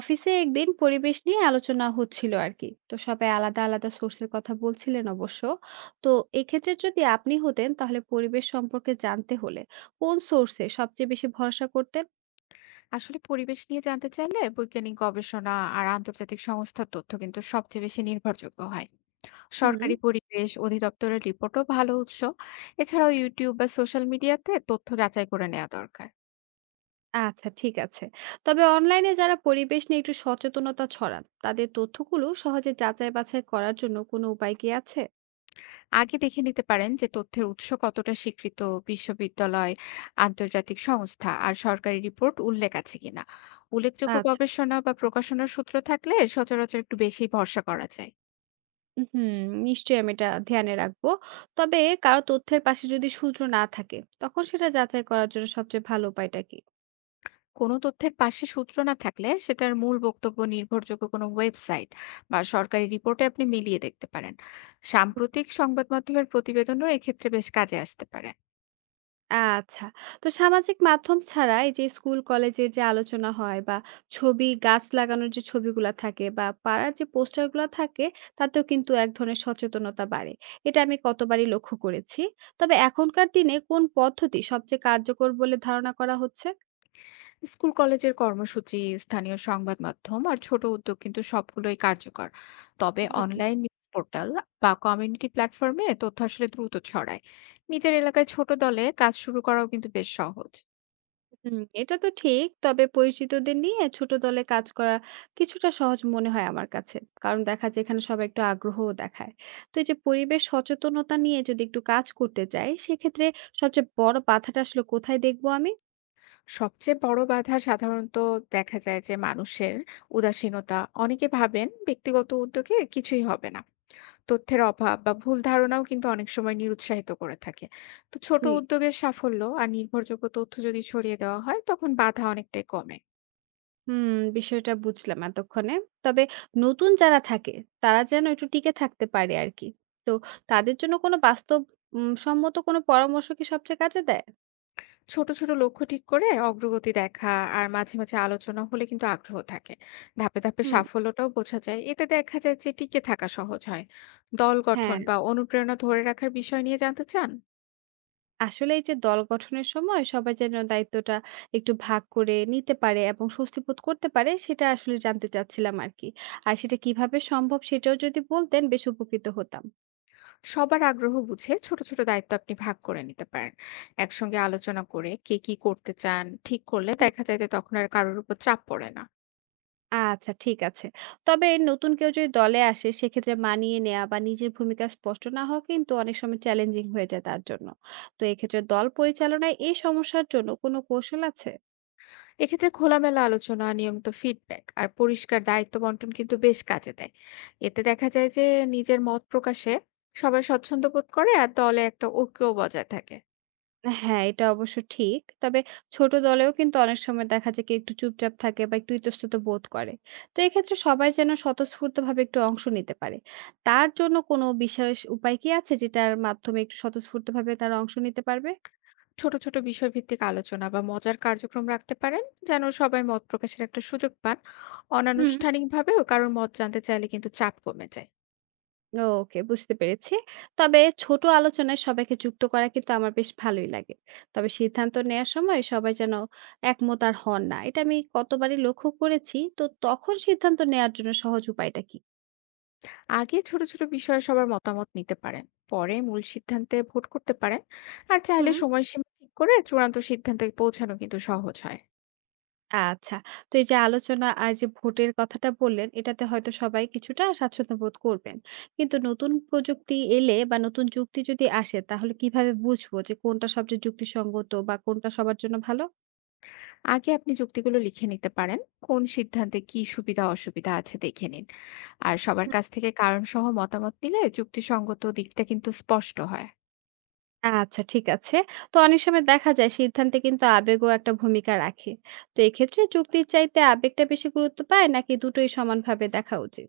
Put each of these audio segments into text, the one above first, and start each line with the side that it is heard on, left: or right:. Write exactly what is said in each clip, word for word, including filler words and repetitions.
right: অফিসে একদিন পরিবেশ নিয়ে আলোচনা হচ্ছিল আর কি। তো সবাই আলাদা আলাদা সোর্সের কথা বলছিলেন অবশ্য। তো এক্ষেত্রে যদি আপনি হতেন, তাহলে পরিবেশ সম্পর্কে জানতে হলে কোন সোর্সে সবচেয়ে বেশি ভরসা করতেন?
left: আসলে পরিবেশ নিয়ে জানতে চাইলে বৈজ্ঞানিক গবেষণা আর আন্তর্জাতিক সংস্থার তথ্য কিন্তু সবচেয়ে বেশি নির্ভরযোগ্য হয়।
right: হুম।
left: সরকারি পরিবেশ অধিদপ্তরের রিপোর্টও ভালো উৎস। এছাড়াও ইউটিউব বা সোশ্যাল মিডিয়াতে তথ্য যাচাই করে নেওয়া দরকার।
right: আচ্ছা, ঠিক আছে। তবে অনলাইনে যারা পরিবেশ নিয়ে একটু সচেতনতা ছড়ান, তাদের তথ্যগুলো সহজে যাচাই বাছাই করার জন্য কোনো উপায় কি আছে?
left: আগে দেখে নিতে পারেন যে তথ্যের উৎস কতটা স্বীকৃত, বিশ্ববিদ্যালয়, আন্তর্জাতিক সংস্থা আর সরকারি রিপোর্ট উল্লেখ আছে কিনা। উল্লেখযোগ্য
right: আচ্ছা।
left: গবেষণা বা প্রকাশনার সূত্র থাকলে সচরাচর একটু বেশি ভরসা করা যায়।
right: হুম। নিশ্চয়ই আমি এটা ধ্যানে রাখবো। তবে কারো তথ্যের পাশে যদি সূত্র না থাকে, তখন সেটা যাচাই করার জন্য সবচেয়ে ভালো উপায়টা কি?
left: কোনো তথ্যের পাশে সূত্র না থাকলে সেটার মূল বক্তব্য নির্ভরযোগ্য কোনো ওয়েবসাইট বা সরকারি রিপোর্টে আপনি মিলিয়ে দেখতে পারেন। সাম্প্রতিক সংবাদ মাধ্যমের প্রতিবেদনও এক্ষেত্রে বেশ কাজে আসতে পারে।
right: আচ্ছা। তো সামাজিক মাধ্যম ছাড়া এই যে স্কুল কলেজের যে আলোচনা হয়, বা ছবি গাছ লাগানোর যে ছবিগুলা থাকে, বা পাড়ার যে পোস্টারগুলা থাকে, তাতেও কিন্তু এক ধরনের সচেতনতা বাড়ে। এটা আমি কতবারই লক্ষ্য করেছি। তবে এখনকার দিনে কোন পদ্ধতি সবচেয়ে কার্যকর বলে ধারণা করা হচ্ছে?
left: স্কুল কলেজের কর্মসূচি, স্থানীয় সংবাদ মাধ্যম আর ছোট উদ্যোগ কিন্তু সবগুলোই কার্যকর। তবে
right: হুম।
left: অনলাইন নিউজ পোর্টাল বা কমিউনিটি প্ল্যাটফর্মে তথ্য আসলে দ্রুত ছড়ায়। নিজের এলাকায় ছোট দলে কাজ শুরু করাও কিন্তু বেশ সহজ।
right: হুম, এটা তো ঠিক। তবে পরিচিতদের নিয়ে ছোট দলে কাজ করা কিছুটা সহজ মনে হয় আমার কাছে। কারণ দেখা যায় এখানে সবাই একটু আগ্রহও দেখায়। তো এই যে পরিবেশ সচেতনতা নিয়ে যদি একটু কাজ করতে চাই, সেক্ষেত্রে সবচেয়ে বড় বাধাটা আসলে কোথায় দেখবো আমি?
left: সবচেয়ে বড় বাধা সাধারণত দেখা যায় যে মানুষের উদাসীনতা, অনেকে ভাবেন ব্যক্তিগত উদ্যোগে কিছুই হবে না। তথ্যের অভাব বা ভুল ধারণাও কিন্তু অনেক সময় নিরুৎসাহিত করে থাকে। তো ছোট
right: জি।
left: উদ্যোগের সাফল্য আর নির্ভরযোগ্য তথ্য যদি ছড়িয়ে দেওয়া হয় তখন বাধা অনেকটাই কমে।
right: হুম, বিষয়টা বুঝলাম এতক্ষণে। তবে নতুন যারা থাকে তারা যেন একটু টিকে থাকতে পারে আরকি। তো তাদের জন্য কোনো বাস্তব উম সম্মত কোনো পরামর্শ কি সবচেয়ে কাজে দেয়?
left: ছোট ছোট লক্ষ্য ঠিক করে অগ্রগতি দেখা আর মাঝে মাঝে আলোচনা হলে কিন্তু আগ্রহ থাকে। ধাপে ধাপে
right: হুম।
left: সাফল্যটাও বোঝা যায়, এতে দেখা যায় যে টিকে থাকা সহজ হয়। দল গঠন
right: হ্যাঁ।
left: বা অনুপ্রেরণা ধরে রাখার বিষয় নিয়ে জানতে চান?
right: আসলে এই যে দল গঠনের সময় সবাই যেন দায়িত্বটা একটু ভাগ করে নিতে পারে এবং স্বস্তি বোধ করতে পারে, সেটা আসলে জানতে চাচ্ছিলাম আর কি। আর সেটা কিভাবে সম্ভব সেটাও যদি বলতেন, বেশ উপকৃত হতাম।
left: সবার আগ্রহ বুঝে ছোট ছোট দায়িত্ব আপনি ভাগ করে নিতে পারেন। একসঙ্গে আলোচনা করে কে কি করতে চান ঠিক করলে
right: হুম,
left: দেখা যায় যে তখন আর কারোর উপর চাপ পড়ে না।
right: আচ্ছা ঠিক আছে। তবে নতুন কেউ যদি দলে আসে, সেক্ষেত্রে মানিয়ে নেওয়া বা নিজের ভূমিকা স্পষ্ট না হওয়া কিন্তু অনেক সময় চ্যালেঞ্জিং হয়ে যায় তার জন্য। তো এক্ষেত্রে দল পরিচালনায় এই সমস্যার জন্য কোনো কৌশল আছে?
left: এক্ষেত্রে খোলামেলা আলোচনা, নিয়মিত ফিডব্যাক আর পরিষ্কার দায়িত্ব বন্টন কিন্তু বেশ কাজে দেয়। এতে দেখা যায় যে নিজের মত প্রকাশে সবাই স্বচ্ছন্দ বোধ করে আর দলে একটা ঐক্যও বজায় থাকে।
right: হ্যাঁ, এটা অবশ্য ঠিক। তবে ছোট দলেও কিন্তু অনেক সময় দেখা যায় কেউ একটু চুপচাপ থাকে বা একটু ইতস্তত বোধ করে। তো এক্ষেত্রে সবাই যেন স্বতঃস্ফূর্তভাবে একটু অংশ নিতে পারে। তার জন্য কোনো বিশেষ উপায় কি আছে যেটার মাধ্যমে একটু স্বতঃস্ফূর্তভাবে তারা অংশ নিতে পারবে?
left: ছোট ছোট বিষয় ভিত্তিক আলোচনা বা মজার কার্যক্রম রাখতে পারেন, যেন সবাই মত প্রকাশের একটা সুযোগ পান।
right: হুম।
left: অনানুষ্ঠানিকভাবেও কারোর মত জানতে চাইলে কিন্তু চাপ কমে যায়।
right: ওকে, বুঝতে পেরেছি। তবে ছোট আলোচনায় সবাইকে যুক্ত করা কিন্তু আমার বেশ ভালোই লাগে। তবে সিদ্ধান্ত নেয়ার সময় সবাই যেন একমত আর হন না। এটা আমি কতবারই লক্ষ্য করেছি। তো তখন সিদ্ধান্ত নেয়ার জন্য সহজ উপায়টা কি?
left: আগে ছোট ছোট বিষয়ে সবার মতামত নিতে পারেন, পরে মূল সিদ্ধান্তে ভোট করতে পারেন। আর চাইলে
right: হুম।
left: সময়সীমা ঠিক করে চূড়ান্ত সিদ্ধান্তে পৌঁছানো কিন্তু সহজ হয়।
right: আচ্ছা। তো এই যে আলোচনা আর যে ভোটের কথাটা বললেন, এটাতে হয়তো সবাই কিছুটা স্বাচ্ছন্দ্য বোধ করবেন। কিন্তু নতুন প্রযুক্তি এলে বা নতুন যুক্তি যদি আসে, তাহলে কিভাবে বুঝবো যে কোনটা সবচেয়ে যুক্তিসঙ্গত বা কোনটা সবার জন্য ভালো?
left: আগে আপনি যুক্তিগুলো লিখে নিতে পারেন, কোন সিদ্ধান্তে কি সুবিধা অসুবিধা আছে দেখে নিন। আর সবার
right: হুম।
left: কাছ থেকে কারণ সহ মতামত নিলে যুক্তিসঙ্গত দিকটা কিন্তু স্পষ্ট হয়।
right: আচ্ছা ঠিক আছে। তো অনেক সময় দেখা যায় সিদ্ধান্তে কিন্তু আবেগও একটা ভূমিকা রাখে। তো এক্ষেত্রে যুক্তির চাইতে আবেগটা বেশি গুরুত্ব পায় নাকি দুটোই সমানভাবে দেখা উচিত?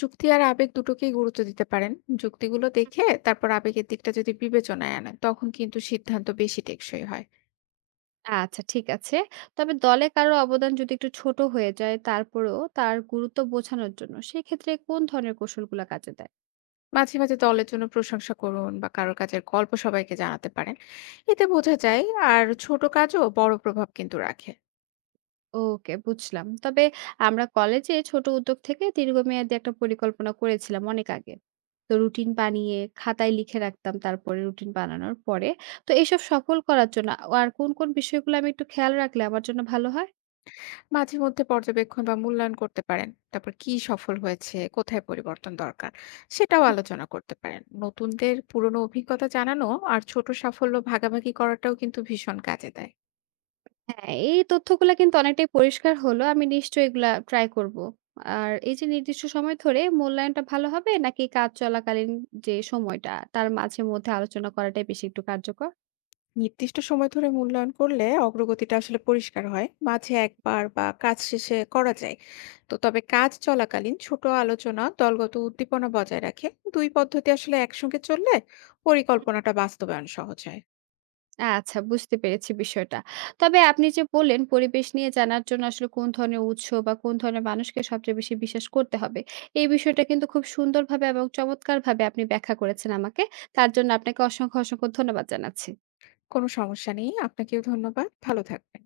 left: যুক্তি আর আবেগ দুটোকেই গুরুত্ব দিতে পারেন। যুক্তিগুলো দেখে তারপর আবেগের দিকটা যদি বিবেচনায় আনেন তখন কিন্তু সিদ্ধান্ত বেশি টেকসই হয়।
right: আচ্ছা ঠিক আছে। তবে দলে কারো অবদান যদি একটু ছোট হয়ে যায়, তারপরেও তার গুরুত্ব বোঝানোর জন্য সেক্ষেত্রে কোন ধরনের কৌশলগুলা কাজে দেয়?
left: মাঝে, মাঝে দলের জন্য প্রশংসা করুন বা কারো কাজের গল্প সবাইকে জানাতে পারেন। এতে বোঝা যায় আর ছোট কাজও বড় প্রভাব কিন্তু রাখে।
right: ওকে, বুঝলাম। তবে আমরা কলেজে ছোট উদ্যোগ থেকে দীর্ঘমেয়াদী একটা পরিকল্পনা করেছিলাম অনেক আগে। তো রুটিন বানিয়ে খাতায় লিখে রাখতাম তারপরে রুটিন বানানোর পরে। তো এসব সফল করার জন্য আর কোন, কোন বিষয়গুলো আমি একটু খেয়াল রাখলে আমার জন্য ভালো হয়?
left: মাঝে মধ্যে পর্যবেক্ষণ বা মূল্যায়ন করতে পারেন। তারপর কি সফল হয়েছে, কোথায় পরিবর্তন দরকার সেটাও আলোচনা করতে পারেন। নতুনদের পুরনো অভিজ্ঞতা জানানো আর ছোট সাফল্য ভাগাভাগি করাটাও কিন্তু ভীষণ কাজে দেয়।
right: হ্যাঁ, এই তথ্যগুলা কিন্তু অনেকটাই পরিষ্কার হলো। আমি নিশ্চয়ই এগুলা ট্রাই করব। আর এই যে নির্দিষ্ট সময় ধরে মূল্যায়নটা ভালো হবে নাকি কাজ চলাকালীন যে সময়টা, তার মাঝে মধ্যে আলোচনা করাটাই বেশি একটু কার্যকর?
left: নির্দিষ্ট সময় ধরে মূল্যায়ন করলে অগ্রগতিটা আসলে পরিষ্কার হয়। মাঝে একবার বা কাজ শেষে করা যায়। তো তবে কাজ চলাকালীন ছোট আলোচনা দলগত উদ্দীপনা বজায় রাখে। দুই পদ্ধতি আসলে একসঙ্গে চললে
right: হুম।
left: পরিকল্পনাটা বাস্তবায়ন সহজ হয়।
right: আচ্ছা, বুঝতে পেরেছি বিষয়টা। তবে আপনি যে বললেন পরিবেশ নিয়ে জানার জন্য আসলে কোন ধরনের উৎস বা কোন ধরনের মানুষকে সবচেয়ে বেশি বিশ্বাস করতে হবে। এই বিষয়টা কিন্তু খুব সুন্দরভাবে এবং চমৎকারভাবে আপনি ব্যাখ্যা করেছেন আমাকে। তার জন্য আপনাকে অসংখ্য, অসংখ্য ধন্যবাদ জানাচ্ছি।
left: কোনো সমস্যা নেই, আপনাকেও ধন্যবাদ, ভালো থাকবেন।